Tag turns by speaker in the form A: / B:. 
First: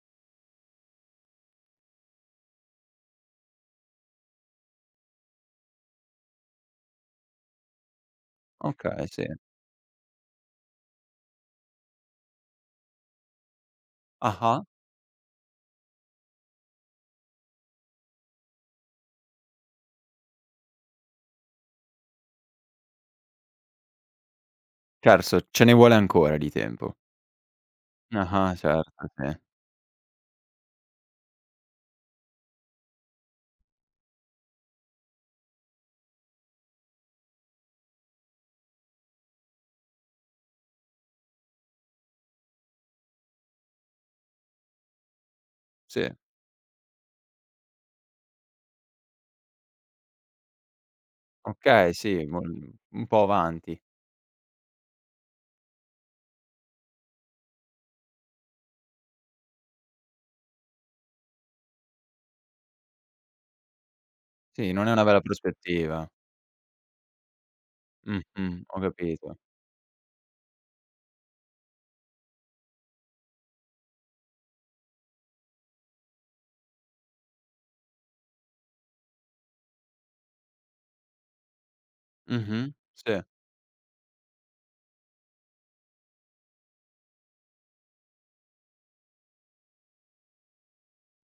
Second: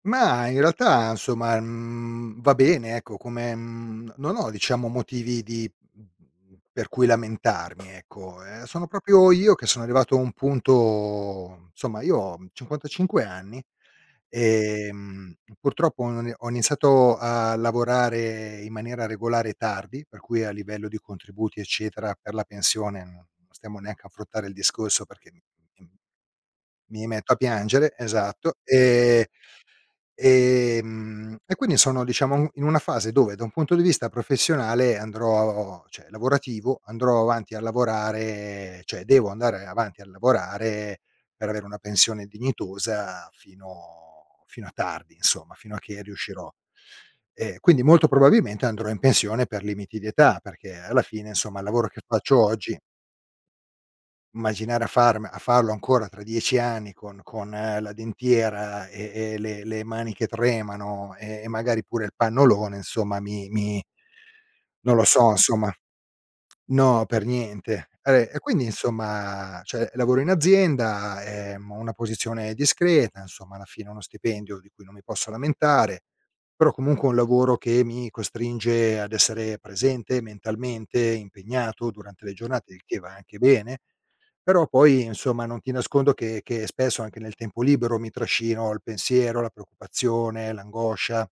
A: Ma, in realtà, insomma, mhmm, va bene, ecco come mhmm, non ho diciamo motivi di mhmm, per cui lamentarmi ecco. Ehm, sono
B: Okay, sì.
A: proprio io che sono arrivato a un punto insomma io ho 55 anni,
B: Ah-ah.
A: ehm, purtroppo ho i ho iniziato a lavorare in maniera regolare tardi, per cui a livello di contributi, eccetera, per la pensione, non non stiamo neanche ad affrontare il discorso perché m
B: Certo ce ne vuole ancora di tempo.
A: mi metto a piangere. Esatto.
B: Ah-ah. Certo.
A: E
B: Sì.
A: e ehm, e quindi sono, diciamo, in una fase dove, da un punto di vista professionale andrò cioè, lavorativo, andrò avanti a lavorare cioè, devo andare avanti a lavorare per avere una pensione dignitosa fino fino a tardi, insomma, fino a che
B: Sì.
A: riuscirò. Ehm, quindi molto probabilmente andrò in pensione per limiti di età, perché alla fine, insomma, il lavoro
B: Okay,
A: che
B: sì, mo
A: faccio
B: mhmm,
A: oggi
B: un po' avanti.
A: immaginare a farme a farlo ancora tra 10 anni con con la dentiera e e le le mani che tremano, e magari pure il pannolone insomma mi mi
B: Sì, non è
A: non lo
B: una bella
A: so, insomma
B: prospettiva.
A: No, per niente. Vabbè, e
B: Mh-mh.
A: quindi,
B: Ho capito.
A: insomma cioè lavoro in azienda, ehm, ho una posizione discreta, insomma, alla fine uno stipendio di cui non mi posso lamentare, però comunque è un lavoro che mi costringe ad essere presente mentalmente, impegnato durante le giornate,
B: Mh-mh
A: il che va
B: Sì.
A: anche bene, però poi, insomma, non ti nascondo che che spesso, anche nel tempo libero, mi trascino il pensiero, la preoccupazione, l'angoscia.